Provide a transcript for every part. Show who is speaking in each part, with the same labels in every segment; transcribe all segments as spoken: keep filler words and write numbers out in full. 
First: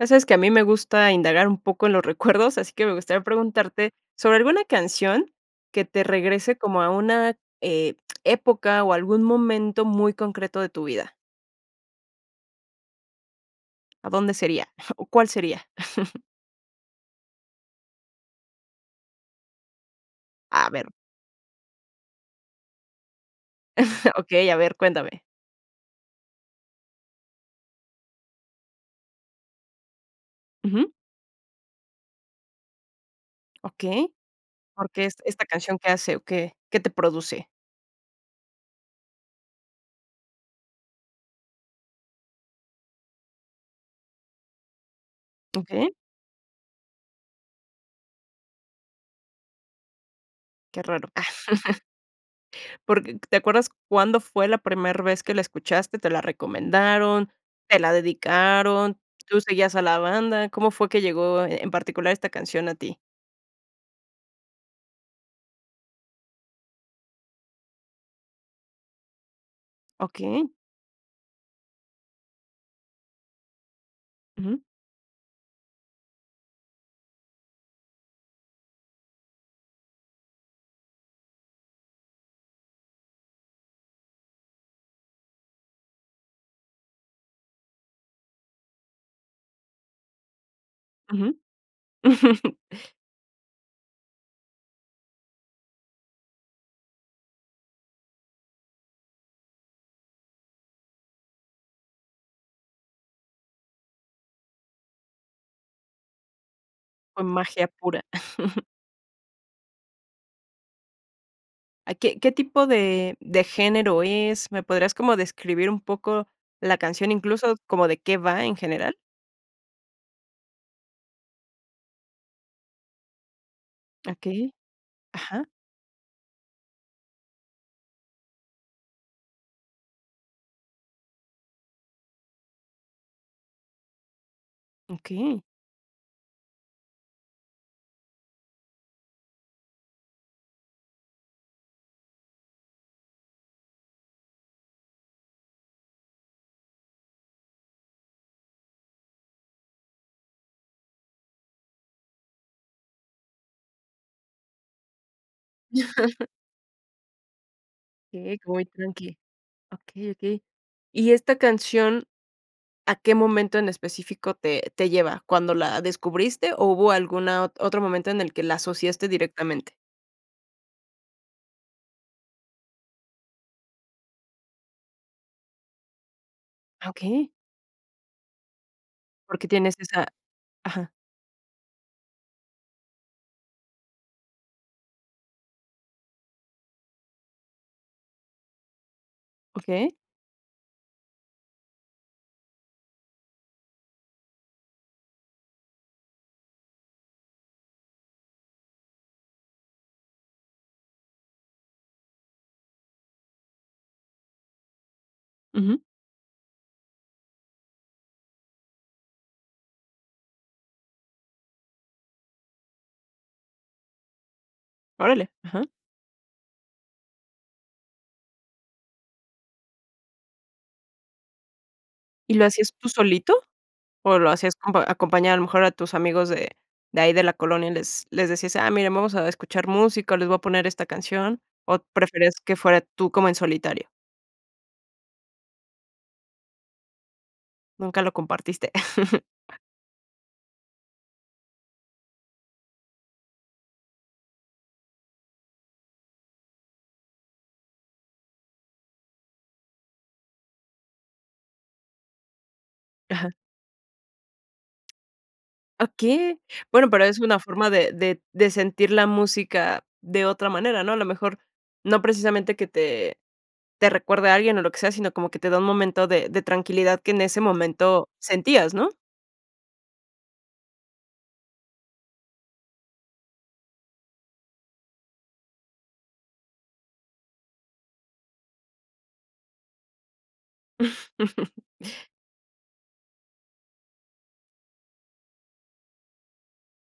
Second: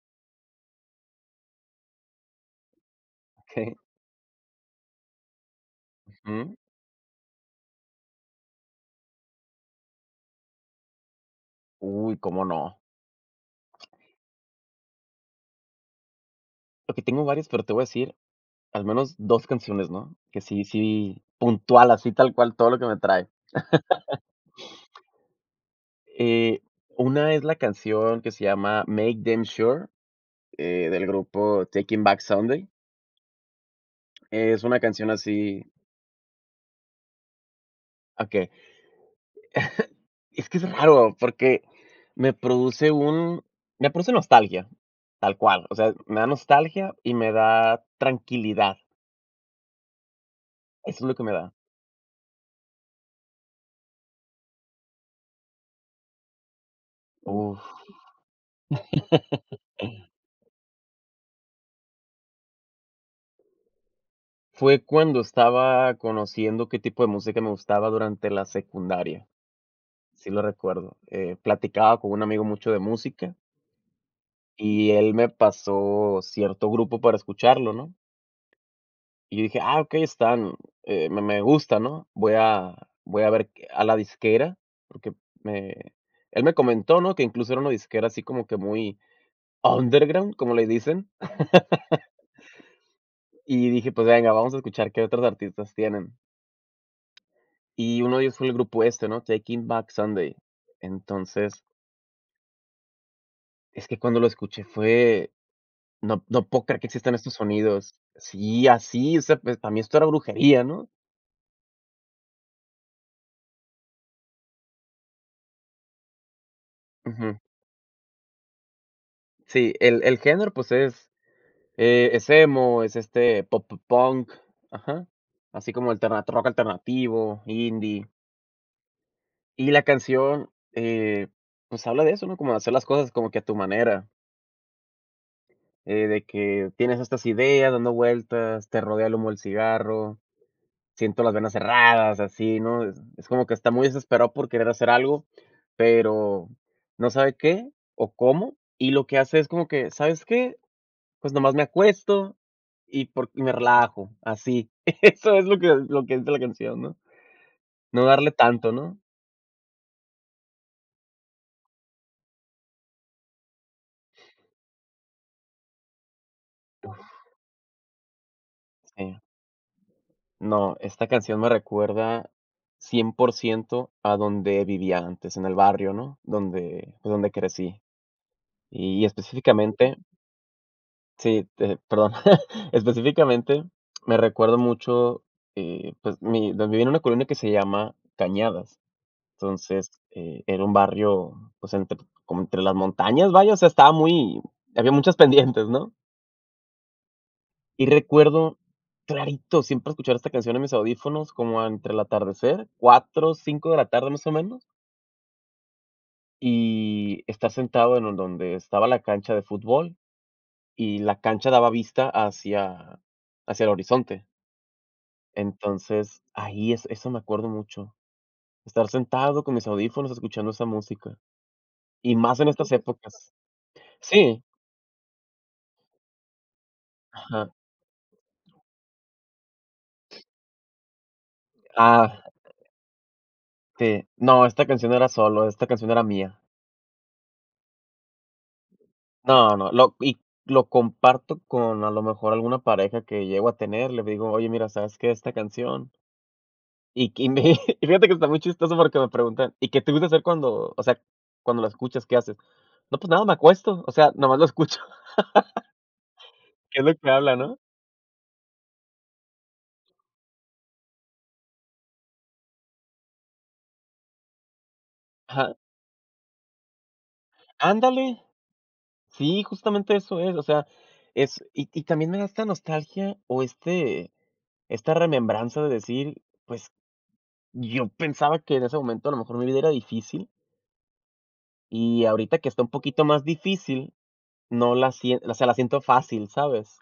Speaker 1: Ya sabes que a mí me gusta indagar un poco en los recuerdos, así que me gustaría
Speaker 2: Okey.
Speaker 1: preguntarte sobre alguna canción que te
Speaker 2: Ujú.
Speaker 1: regrese como a una, eh, época o a algún momento muy concreto de tu vida.
Speaker 2: Uy, ¿cómo no?
Speaker 1: ¿A dónde sería? ¿O cuál sería?
Speaker 2: Porque tengo varias, pero te voy a decir al menos dos canciones, ¿no? Que sí
Speaker 1: A ver.
Speaker 2: sí, puntual, así tal cual todo lo que me trae.
Speaker 1: Okey, a ver, cuéntame.
Speaker 2: Eh, una es la canción que se llama MakeDamnSure, eh,
Speaker 1: Ujú.
Speaker 2: del grupo Taking Back Sunday.
Speaker 1: Okey,
Speaker 2: Es una
Speaker 1: ¿por qué
Speaker 2: canción
Speaker 1: es esta
Speaker 2: así
Speaker 1: canción qué hace o qué qué te produce?
Speaker 2: Okey. Es que es raro porque me produce un me produce nostalgia, tal cual, o
Speaker 1: Okey.
Speaker 2: sea, me da nostalgia y me da tranquilidad.
Speaker 1: Qué
Speaker 2: Eso es
Speaker 1: raro.
Speaker 2: lo que me da.
Speaker 1: Porque, ¿te acuerdas cuándo fue la primer vez que la escuchaste? ¿Te la recomendaron?
Speaker 2: Uf.
Speaker 1: ¿Te la dedicaron? ¿Tú seguías a la banda? ¿Cómo fue que llegó en particular esta canción a ti?
Speaker 2: Fue cuando estaba conociendo qué tipo de música me gustaba durante la secundaria. Sí lo
Speaker 1: Okey.
Speaker 2: recuerdo, eh, platicaba con un amigo mucho de música.
Speaker 1: Ujú.
Speaker 2: Y él me pasó cierto grupo para escucharlo, ¿no? Y yo dije: "Ah, okey, están, eh, me me gusta, ¿no? Voy a voy a ver a la disquera", porque me él me comentó, ¿no?, que incluso era una disquera así como que muy underground, como le dicen.
Speaker 1: Ujú.
Speaker 2: Y dije: "Pues venga, vamos a escuchar qué otros artistas tienen". Y uno de ellos fue el grupo este, ¿no? Taking Back Sunday. Entonces Es que cuando lo escuché fue, no no puedo creer que existan
Speaker 1: Fue
Speaker 2: estos
Speaker 1: magia
Speaker 2: sonidos
Speaker 1: pura.
Speaker 2: Sí, así, o sea, pues, para mí esto era brujería, ¿no?
Speaker 1: ¿A qué qué tipo de de género es? ¿Me podrías como describir un poco la canción,
Speaker 2: Ujú.
Speaker 1: incluso como de qué va en general?
Speaker 2: Sí, el el género pues es, eh, es emo, es, este, pop punk,
Speaker 1: Okey,
Speaker 2: ajá.
Speaker 1: ajá.
Speaker 2: Así como alterna rock alternativo, indie. Y la canción, eh, pues habla de eso, ¿no?, como de hacer las cosas como que a tu manera.
Speaker 1: Okey.
Speaker 2: Eh, de que tienes estas ideas dando vueltas, te rodea el humo del cigarro, siento las venas cerradas, así, ¿no?, es es como que está muy desesperado por querer hacer algo, pero no sabe qué o cómo y lo que hace es como que, ¿sabes qué?, pues nomás me acuesto, y por y me relajo así. Eso es lo que lo que dice la canción, ¿no?, no darle
Speaker 1: Eh, que voy
Speaker 2: tanto, ¿no?
Speaker 1: tranqui. Okey, okey. Y esta canción, ¿a qué momento en específico te te lleva, cuándo la descubriste o hubo alguna ot otro momento en el que la asociaste
Speaker 2: Si.
Speaker 1: directamente?
Speaker 2: No, esta canción me recuerda cien por ciento a donde vivía antes, en el barrio, ¿no?, donde donde
Speaker 1: Okey.
Speaker 2: crecí. Y
Speaker 1: Porque tienes
Speaker 2: específicamente
Speaker 1: esa ajá.
Speaker 2: sí, pe perdón, específicamente, me recuerdo mucho, y pues, mi donde viví en una colonia que se llama Cañadas. Entonces,
Speaker 1: Okey.
Speaker 2: eh, era un barrio, pues, entre como entre las montañas, vaya, o sea, estaba muy había muchas pendientes, ¿no? Y recuerdo clarito siempre escuchar esta canción en mis audífonos como entre el atardecer, cuatro, cinco de la tarde más o menos.
Speaker 1: Ujú.
Speaker 2: Y estár sentado en don donde estaba la cancha de fútbol y la cancha daba vista hacia hacia el horizonte.
Speaker 1: Órale, ajá.
Speaker 2: Entonces ahí es eso me acuerdo mucho. Estar sentado con mis audífonos escuchando esa música. Y
Speaker 1: ¿Y
Speaker 2: más
Speaker 1: lo
Speaker 2: en estas
Speaker 1: hacías tú
Speaker 2: épocas.
Speaker 1: solito? ¿O lo
Speaker 2: Sí.
Speaker 1: hacías acompa acompañado a lo mejor a tus amigos de de ahí de la
Speaker 2: Ajá.
Speaker 1: colonia y les les decías: "Ah, miren vamos a escuchar música les voy a poner esta canción", o
Speaker 2: Ah.
Speaker 1: preferías que fuera tú, como en solitario?
Speaker 2: Sí. No, esta canción era solo, esta canción era mía.
Speaker 1: Nunca lo compartiste.
Speaker 2: No, no, lo y lo comparto con a lo mejor alguna pareja que llego a tener, le digo: "Oye, mira, ¿sabes qué? Esta canción" .Y que y mi y fíjate que está muy chistoso porque que me preguntan: "¿Y qué te gusta hacer cuando o sea, cuando la escuchas? ¿Qué haces?". "No pues nada,
Speaker 1: Ajá.
Speaker 2: me acuesto, o sea, nomás lo escucho".
Speaker 1: Okey.
Speaker 2: ¿Qué es
Speaker 1: Bueno,
Speaker 2: lo
Speaker 1: pero
Speaker 2: que
Speaker 1: es
Speaker 2: habla,
Speaker 1: una
Speaker 2: no?
Speaker 1: forma de de de sentir la música de otra manera, ¿no? A lo mejor, no precisamente que te te recuerde a alguien o lo que sea, sino como que te
Speaker 2: Ajá.
Speaker 1: da un momento de de tranquilidad que en ese momento
Speaker 2: Ándale.
Speaker 1: sentías, ¿no?
Speaker 2: Sí, justamente eso es, o sea, es y y también me da esta nostalgia o este esta remembranza de decir, pues yo pensaba que en ese momento a lo mejor mi vida era difícil Y ahorita que está un poquito más difícil no la sie o sea la siento fácil, ¿sabes?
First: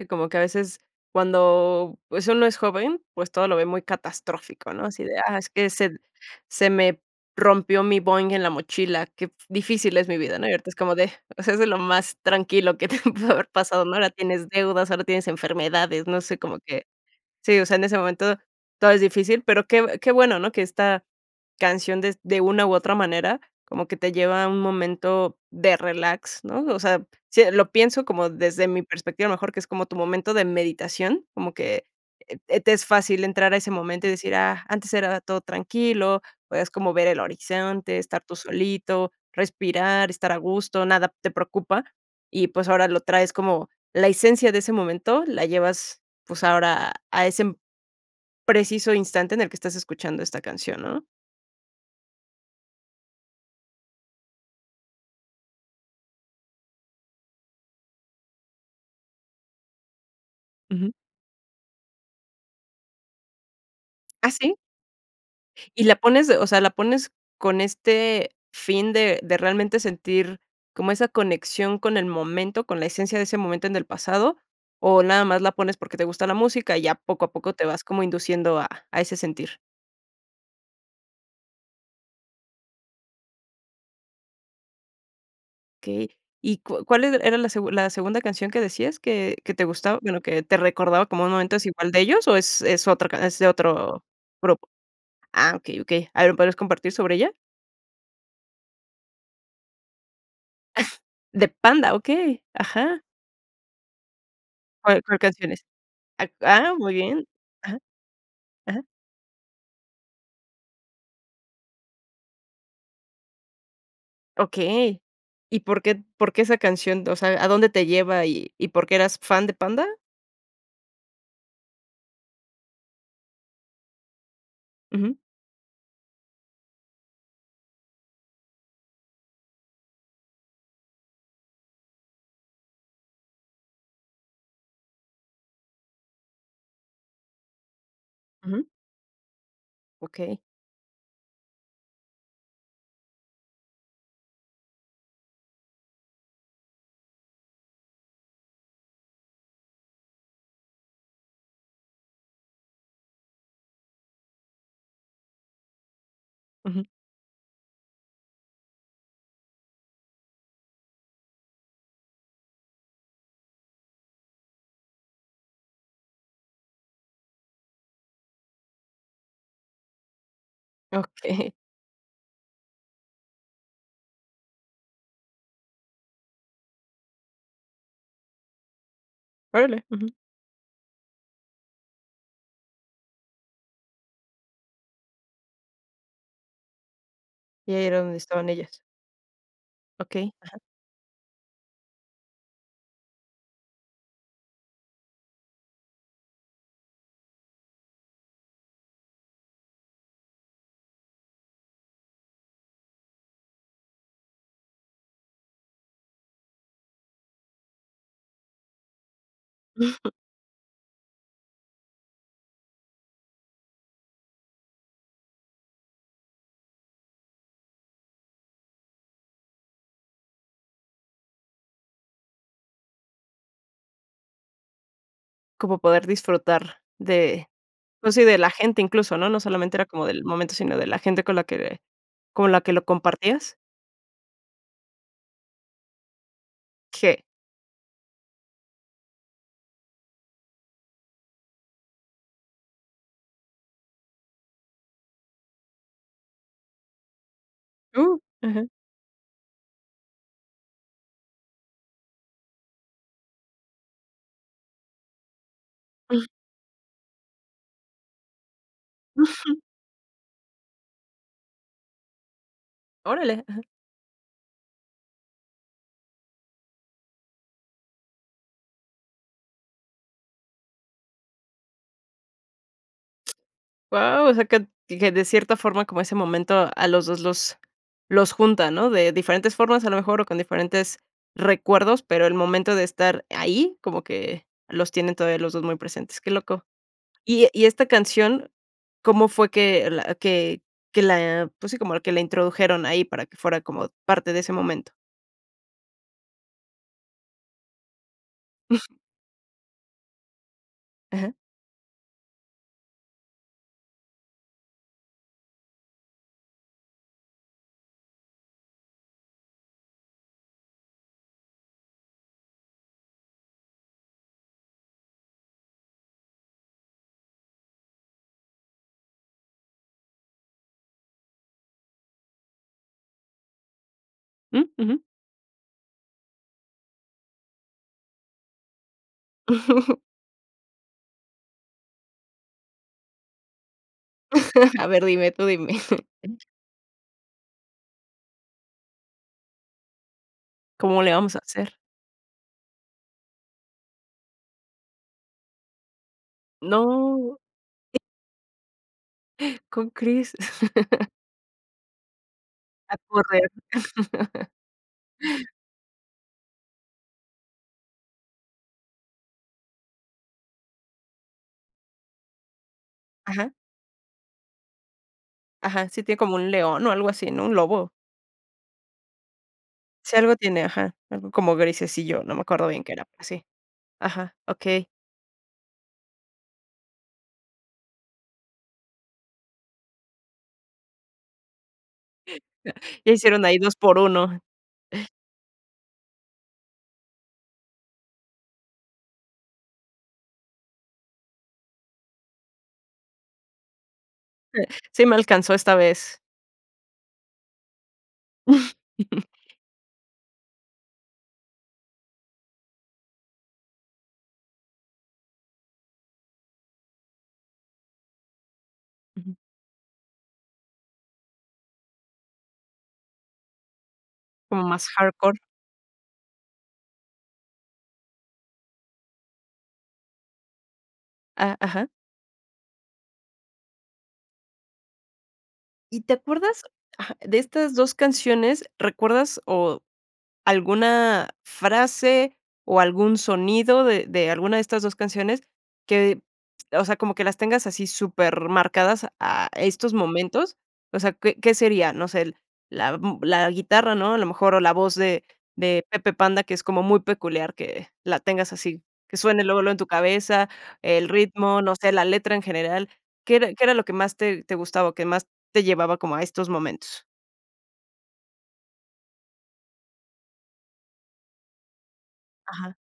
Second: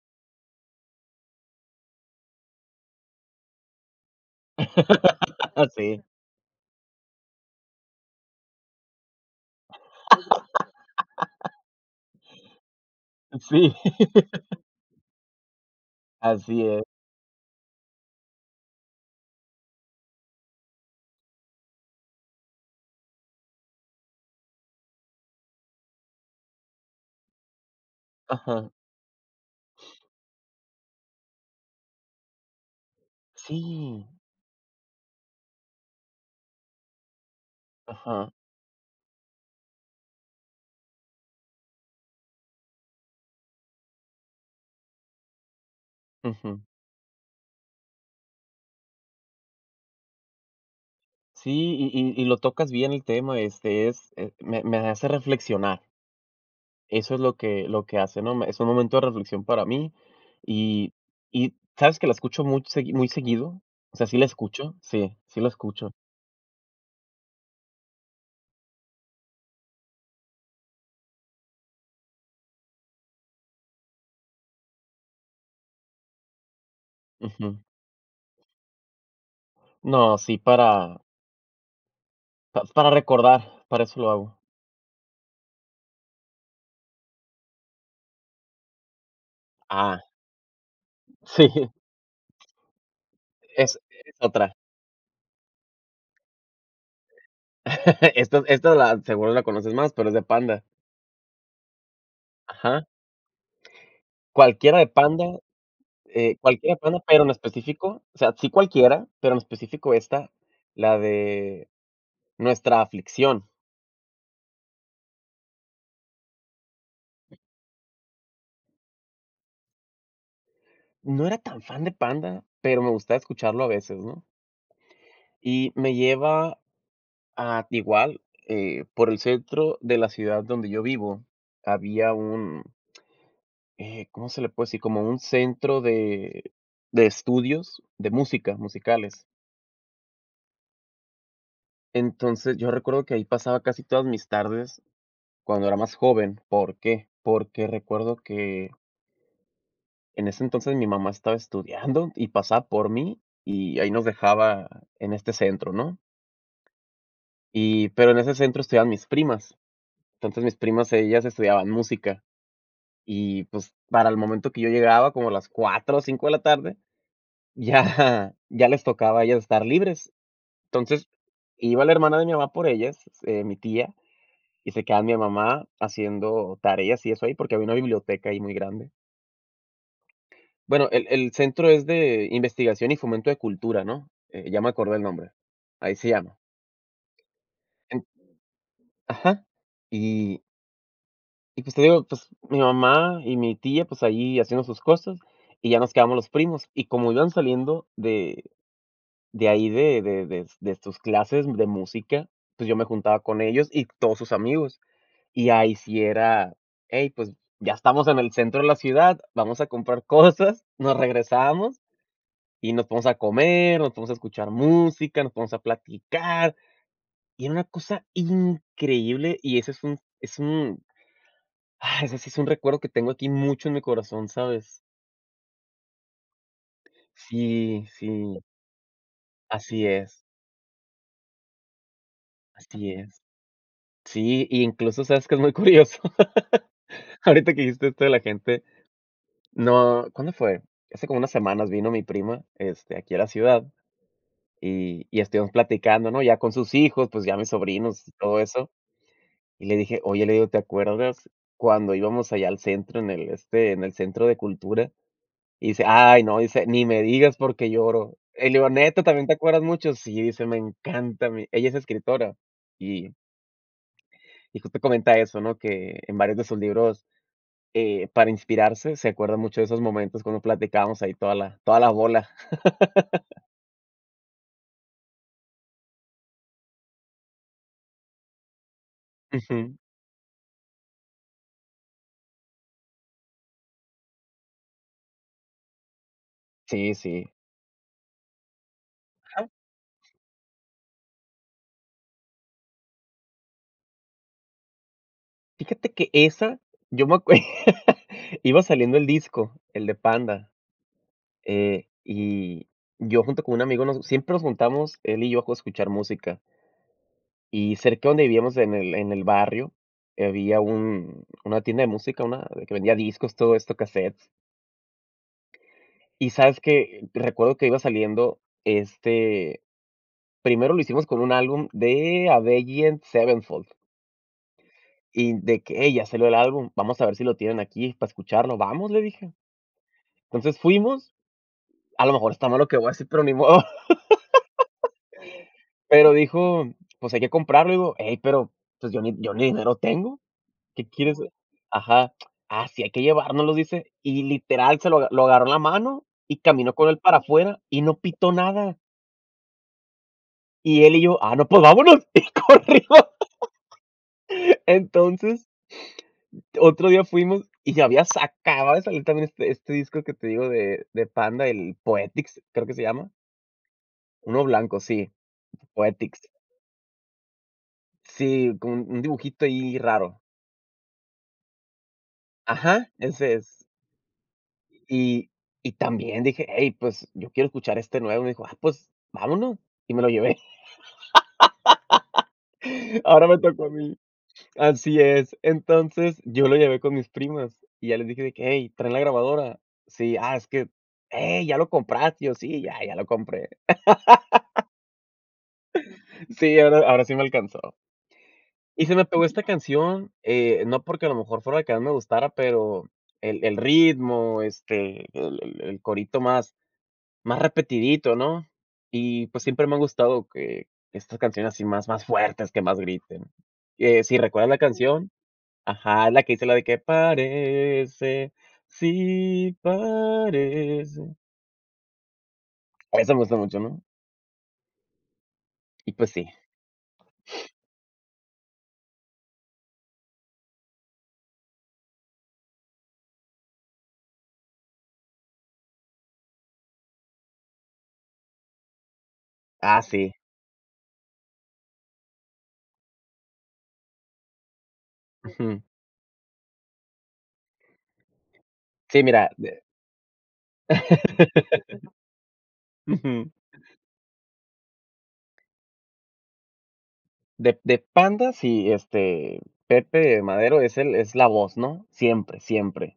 Speaker 1: Que como que, a veces cuando pues uno es joven, pues todo lo ve muy catastrófico ¿no? Así de, ah, es que se
Speaker 2: Sí.
Speaker 1: se me rompió mi Boing en la mochila, qué f difícil es mi vida, ¿no? Y ahorita es como de, o sea, es de lo más tranquilo que te pudo haber
Speaker 2: Sí.
Speaker 1: pasado, ¿no? Ahora tienes deudas, ahora tienes enfermedades, no sé como
Speaker 2: Así es.
Speaker 1: que sí, o sea, en ese momento todo es difícil, pero que que bueno, ¿no? Que esta canción, des de una u otra manera, como que te lleva a un momento, de relax, ¿no? O sea, sí lo pienso como desde
Speaker 2: Ajá.
Speaker 1: mi perspectiva, mejor que es como tu momento de meditación, como que, eh, te es fácil entrar a ese
Speaker 2: Sí.
Speaker 1: momento y decir: "Ah, antes era todo tranquilo", podías como ver el horizonte, estar
Speaker 2: Ajá.
Speaker 1: tú solito, respirar, estar a gusto, nada te preocupa. Y, pues, ahora lo traes como la esencia de ese momento, la llevas, pues,
Speaker 2: Ujú.
Speaker 1: ahora a ese m preciso instante en el que estás escuchando esta canción, ¿no?
Speaker 2: Sí, y y y lo tocas bien el tema, este, es eh, me me hace reflexionar. Eso es lo que lo que hace, ¿no? Me es un momento de reflexión para mí y
Speaker 1: Ujú.
Speaker 2: y ¿sabes que la escucho much segui muy seguido?, o sea sí la
Speaker 1: ¿Ah, sí?
Speaker 2: escucho. Sí. Sí la
Speaker 1: ¿Y
Speaker 2: escucho.
Speaker 1: la pones, o sea, la pones con este fin de de realmente sentir como esa conexión con el momento, con la esencia de ese momento en el pasado, o nada más la pones porque te gusta la música, y ya poco a poco
Speaker 2: Ujú.
Speaker 1: te vas como induciendo a a ese sentir?
Speaker 2: No, sí, para Pa para recordar, para eso lo hago.
Speaker 1: Okey. ¿Y cua cual er era la segun la segunda canción que decías que que te gustaba?,
Speaker 2: Ah.
Speaker 1: bueno, que te recordaba como un momento es
Speaker 2: Sí.
Speaker 1: igual de ellos o ¿es es otra ca es de
Speaker 2: Es
Speaker 1: otro
Speaker 2: es otra.
Speaker 1: grupo? Ah, okey, okey. A ver, ¿me podrías compartir sobre ella?
Speaker 2: Esta esta la seguro la conoces más, pero es de Panda.
Speaker 1: De Panda, okey.
Speaker 2: Ajá.
Speaker 1: Ajá.
Speaker 2: Cualquiera de
Speaker 1: A ver, ¿cuál
Speaker 2: Panda,
Speaker 1: canción es? A
Speaker 2: eh
Speaker 1: ah,
Speaker 2: cualquiera de
Speaker 1: muy
Speaker 2: Panda, pero
Speaker 1: bien.
Speaker 2: en
Speaker 1: Ajá.
Speaker 2: específico, o sea, sí
Speaker 1: Ajá.
Speaker 2: cualquiera, pero en específico ésta, la de Nuestra aflicción.
Speaker 1: Okey. ¿Y por qué por qué esa canción? O sea, ¿a dónde te lleva y y por qué eras fan de Panda?
Speaker 2: No era tan fan de Panda, pero me gustaba escucharlo a veces, ¿no?
Speaker 1: Uju.
Speaker 2: Y me lleva a igual, eh, por el centro de la ciudad donde yo vivo había un eh, ¿cómo se le puede decir? Como un centro de de estudios, de música
Speaker 1: Uju.
Speaker 2: musicales.
Speaker 1: Okey.
Speaker 2: Entonces yo recuerdo que ahí pasaba casi todas mis tardes cuando era más joven. ¿Por qué? Porque recuerdo que en ese entonces mi mamá estaba estudiando y pasaba por mí y ahí nos dejaba en este centro, ¿no?
Speaker 1: Uju.
Speaker 2: Y pero en ese centro estudiaban mis primas. Entonces mis primas, ellas estudiaban música. Y, pues, para el momento que yo llegaba, como a las cuatro o cinco de la tarde, ya ya les tocaba a ellas estar libres. Entonces,
Speaker 1: Okey.
Speaker 2: iba la hermana de mi mamá por ellas, eh, mi tía, y se quedaba mi mamá haciendo tareas y eso ahí, porque había una biblioteca ahí muy grande.
Speaker 1: Órale, uju.
Speaker 2: Bueno, el el centro es de Investigación y fomento de cultura, ¿no? Eh, ya me acordé el nombre. Ahí se llama.
Speaker 1: Y ahí era
Speaker 2: En
Speaker 1: donde estaban ellas.
Speaker 2: Ajá,
Speaker 1: Okey,
Speaker 2: y
Speaker 1: ajá.
Speaker 2: Y, pues, te digo, pues, mi mamá y mi tía, pues ahí haciendo sus cosas y ya nos quedamos los primos, y como iban saliendo de de ahí, de de de de sus clases de música, pues yo me juntaba con ellos y todos sus amigos. Y ahí sí era, hey, pues ya estamos en el centro de la ciudad, vamos a comprar cosas, nos regresábamos y nos ponemos a comer, nos ponemos a escuchar música, nos ponemos a platicar. Y era una cosa increíble y eso es un es un ¡ah! ese sí es un recuerdo que tengo aquí mucho en mi corazón, ¿sabes?
Speaker 1: Como poder disfrutar de
Speaker 2: Sí,
Speaker 1: pues sí, de
Speaker 2: sí.
Speaker 1: la gente incluso, ¿no?, no solamente
Speaker 2: Así
Speaker 1: era como
Speaker 2: es.
Speaker 1: del momento, sino de la gente con la que con la que lo
Speaker 2: Así es,
Speaker 1: compartías.
Speaker 2: sí, y incluso, ¿sabes qué es muy curioso?
Speaker 1: ¿Qué?
Speaker 2: Ahorita que dijiste esto de la gente no, ¿cuándo fue? Hace como unas semanas vino mi prima, este, aquí a la ciudad, y y estuvimos platicando, ¿no?, ya con sus hijos, pues, ya mis sobrinos, y
Speaker 1: Uh,
Speaker 2: todo eso.
Speaker 1: ajá.
Speaker 2: Y le dije: "Oye", le digo: "¿Te acuerdas cuando íbamos allá al centro en el este, en el centro de cultura?". Y dice: "Ay no, dice, ni me digas porque lloro". Y le digo: "Neta, ¿también te acuerdas mucho?" Sí, dice: "Me encanta a mí". Ella es escritora, y
Speaker 1: Órale, ajá.
Speaker 2: y justo comenta eso, ¿no?, que en varios de sus libros, eh, para inspirarse, se acuerda mucho de esos momentos cuando platicábamos ahí toda la toda la bola.
Speaker 1: Guau, o sea que que de cierta forma, como ese momento, a los dos los los junta, ¿no?, de diferentes
Speaker 2: Ujú.
Speaker 1: formas, a lo mejor, o con diferentes recuerdos, pero el momento de estar ahí, como que los tienen todavía los dos muy presentes, qué loco.
Speaker 2: Sí, sí.
Speaker 1: Y y esta canción, ¿cómo
Speaker 2: Ajá.
Speaker 1: fue que la que que la pues sí, como la que la introdujeron ahí para que fuera como parte de ese momento?
Speaker 2: Fíjate que esa, yo me acue iba saliendo el disco, el de Panda.
Speaker 1: Ajá.
Speaker 2: Eh, y yo junto con un amigo nos siempre nos juntamos él y yo a escuchar música. Y cerca de donde vivíamos en el en el barrio, había un una tienda de música, una de que vendía discos, todo esto, casetes. Y sabes que recuerdo que iba saliendo este, primero lo hicimos con un álbum de Avenged Sevenfold.
Speaker 1: Mm, ujú.
Speaker 2: Y de que: "Ey ya salió el álbum, vamos a ver si lo tienen aquí para escucharlo", "vamos", le dije. Entonces fuimos, a lo mejor está mal lo que voy a decir, pero ni modo.
Speaker 1: A ver dime, tú dime.
Speaker 2: Pero dijo: "Pues hay que comprarlo", "Hey, pero, pues yo ni yo ni dinero tengo". "Qué
Speaker 1: ¿Cómo le
Speaker 2: quieres ah"
Speaker 1: vamos a hacer?
Speaker 2: ajá. "Ah, sí hay que llevárnoslo", dice, y literal se lo lo agarró en la mano y caminó con él para
Speaker 1: No.
Speaker 2: afuera y no pitó nada.
Speaker 1: Con Cris.
Speaker 2: Y él y yo: "Ah, no, pues vámonos, y
Speaker 1: A
Speaker 2: corrimos".
Speaker 1: correr.
Speaker 2: Entonces Otro día fuimos y ya había sa acababa de salir también este este disco que te digo de de Panda, el Poetics creo que se llama.
Speaker 1: Ajá.
Speaker 2: Uno blanco, sí.
Speaker 1: Ajá, sí tiene
Speaker 2: Poetics.
Speaker 1: como un león o algo así, ¿no?, un lobo.
Speaker 2: Sí, con un un dibujito ahí
Speaker 1: Si
Speaker 2: raro.
Speaker 1: algo tiene, ajá. Algo como grisecillo, no me acuerdo bien qué
Speaker 2: Ajá,
Speaker 1: era, pero
Speaker 2: ese
Speaker 1: sí.
Speaker 2: es.
Speaker 1: Ajá, okey.
Speaker 2: Y y también dije: "Hey pues yo quiero escuchar este nuevo", me dijo. "Ah, pues vámonos y me lo llevé".
Speaker 1: Ya
Speaker 2: Ahora me
Speaker 1: hicieron ahí
Speaker 2: tocó a
Speaker 1: dos
Speaker 2: mí.
Speaker 1: por uno.
Speaker 2: Así es. Entonces yo lo llevé con mis primas y ya les dije de que: "Hey, ¿traen la grabadora?", "Sí", ah, es que "Hey, ¿ya lo compraste?", y yo: "Sí, ya ya lo compré".
Speaker 1: Sí me alcanzó esta vez.
Speaker 2: Sí, ahora ahora sí me alcanzó. Y se me pegó esta canción, eh, no porque a lo mejor fuera la que más me gustara, pero el el ritmo, este, el el el corito más más repetidito, ¿no?, y
Speaker 1: Ujú.
Speaker 2: pues siempre me ha gustado que estas canciones así más más fuertes, que más griten. Que si recuerdas la
Speaker 1: Como más
Speaker 2: canción
Speaker 1: hardcore.
Speaker 2: ajá, la que dice la de que parece, sí parece.
Speaker 1: Ah, ajá.
Speaker 2: A mí si me gusta mucho, ¿no? Y
Speaker 1: ¿Y
Speaker 2: pues
Speaker 1: te
Speaker 2: sí.
Speaker 1: acuerdas, ajá, de estas dos canciones? ¿Recuerdas o alguna frase o algún sonido de de alguna de estas dos canciones que, o sea, como que las tengas así supermarcadas a
Speaker 2: Ah,
Speaker 1: estos
Speaker 2: sí.
Speaker 1: momentos? O sea, ¿qué qué sería? No sé el la m la guitarra, ¿no? A lo mejor o la voz de
Speaker 2: Ujú.
Speaker 1: de Pepe Panda, que es como muy peculiar que la tengas así,
Speaker 2: Sí,
Speaker 1: que
Speaker 2: mira
Speaker 1: suene
Speaker 2: de
Speaker 1: luego, luego en tu cabeza, el ritmo, no sé, la letra en general.
Speaker 2: Ujú.
Speaker 1: ¿Qué era qué era lo que más te te gustaba, o que más te llevaba como a estos momentos?
Speaker 2: De de Panda, sí, este, Pepe Madero es el es la voz ¿no? Siempre,
Speaker 1: Ajá.
Speaker 2: siempre.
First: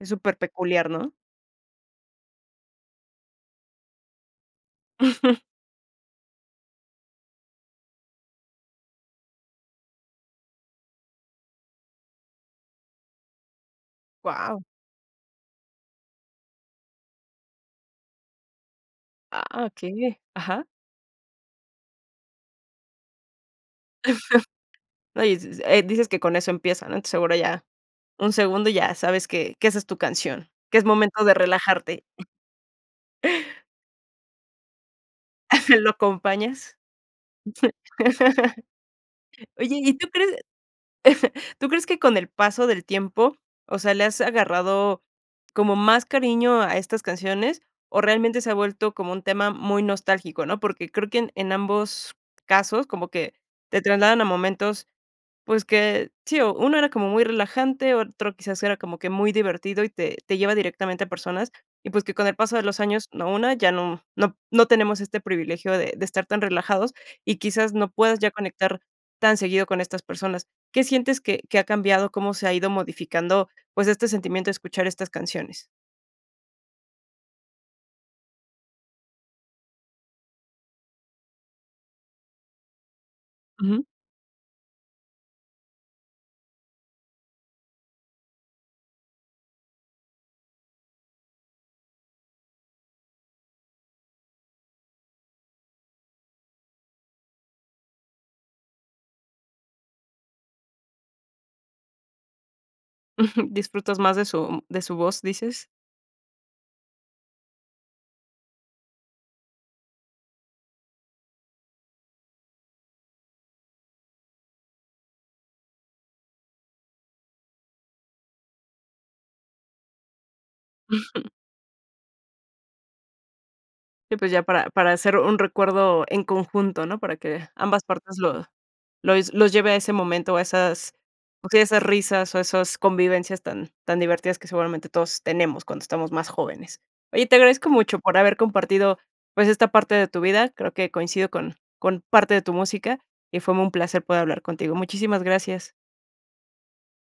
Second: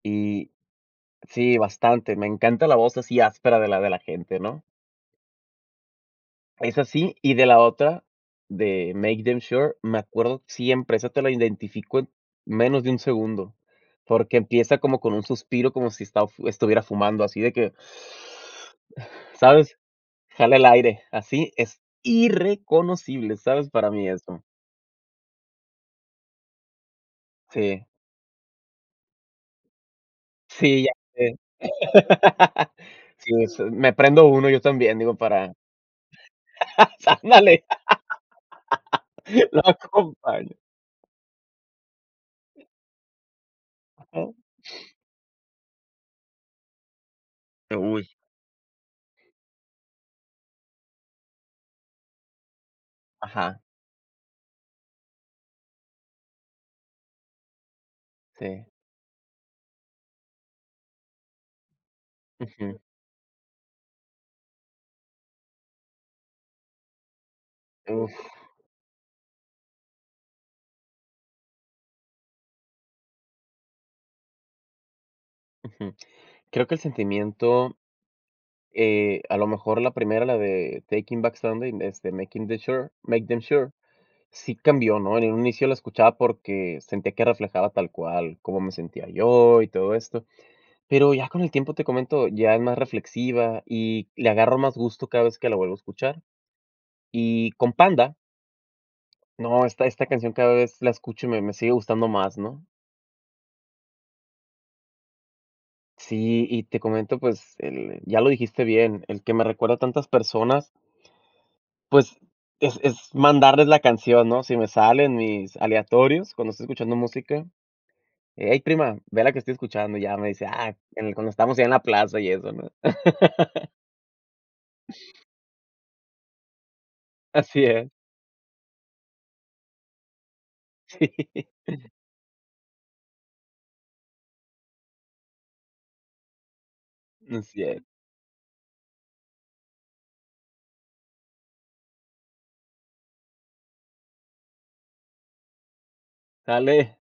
Speaker 1: Es
Speaker 2: Y
Speaker 1: superpeculiar, ¿no?
Speaker 2: Sí, bastante. Me encanta la voz así áspera de la de la gente ¿no? Es así, y de la otra, de MakeDamnSure, me acuerdo siempre esa te la identifico en menos de un segundo, porque
Speaker 1: ¡Wao!
Speaker 2: empieza como con un suspiro, como si está f estuviera fumando, así de que
Speaker 1: Ah,
Speaker 2: ¿sabes?,
Speaker 1: okey,
Speaker 2: jala
Speaker 1: ajá.
Speaker 2: el aire, así es irreconocible, ¿sabes? Para mí eso.
Speaker 1: No, y s s, eh, dices que con eso empieza, ¿no? Entonces seguro y ya.
Speaker 2: Sí.
Speaker 1: Un segundo y ya sabes que que esa es tu canción, que
Speaker 2: Sí,
Speaker 1: es
Speaker 2: ya
Speaker 1: momento de
Speaker 2: sé.
Speaker 1: relajarte.
Speaker 2: Sí, es su me prendo uno yo también, digo, para
Speaker 1: ¿Lo acompañas?
Speaker 2: Ándale, lo
Speaker 1: Oye, ¿y tú crees?
Speaker 2: acompaño.
Speaker 1: ¿Tú crees que con el paso del tiempo, o sea, le has
Speaker 2: Ajá.
Speaker 1: agarrado como más cariño a estas canciones
Speaker 2: Eh,
Speaker 1: o
Speaker 2: uy.
Speaker 1: realmente se ha vuelto como un tema muy nostálgico?, ¿no? Porque creo que en en ambos casos como que
Speaker 2: Ajá.
Speaker 1: te trasladan a momentos, pues, que sí, o uno era como muy relajante, otro quizás
Speaker 2: Sí.
Speaker 1: era como que muy divertido y te te lleva directamente a personas. Y pues que con el paso de
Speaker 2: Ujú.
Speaker 1: los años, ¿no?, una ya no no no tenemos este privilegio de de estar tan relajados y quizás no
Speaker 2: Uf.
Speaker 1: puedas ya conectar tan seguido con estas personas. ¿Qué sientes que que ha cambiado? ¿Cómo se ha ido modificando, pues, este sentimiento a escuchar estas canciones?
Speaker 2: Ujú. Creo que el sentimiento. Eh, a lo mejor la primera, la de Taking Back Sunday, es de Making the Sure, MakeDamnSure,
Speaker 1: Ujú.
Speaker 2: sí cambió, ¿no? En un inicio lo escuchaba porque sentía que reflejaba tal cual cómo me sentía yo, y todo esto. Pero ya con el tiempo, te comento, ya es más reflexiva y le agarro más gusto cada vez que la vuelvo a escuchar. Y con Panda no, esta esta canción cada vez la escucho y me me sigue gustando más, ¿no?
Speaker 1: ¿Disfrutas más de su de su voz, dices?
Speaker 2: Sí, y te comento, pues, el ya lo dijiste bien, el que me recuerda a tantas personas. Pues, es es mandarles la canción, ¿no? Si me sale en mis aleatorios cuando estoy escuchando música. "Ey, prima, ve la que estoy escuchando", ya, me dice: "Ah, en el cuando estábamos allá en la plaza y eso, ¿no?"
Speaker 1: Sí, pues, ya para para hacer un recuerdo en conjunto, ¿no? Para que
Speaker 2: Así
Speaker 1: ambas
Speaker 2: es.
Speaker 1: partes lo los los lleve a ese momento, a esas,
Speaker 2: Sí.
Speaker 1: okey, a esas risas, o a esas convivencias tan tan divertidas que, seguramente, todos tenemos cuando estamos más jóvenes. Oye, te
Speaker 2: Así
Speaker 1: agradezco
Speaker 2: es.
Speaker 1: mucho por haber compartido, pues, esta parte de tu vida. Creo que coincido con con parte de tu música y fue mu un placer poder hablar contigo. Muchísimas gracias.
Speaker 2: Sale.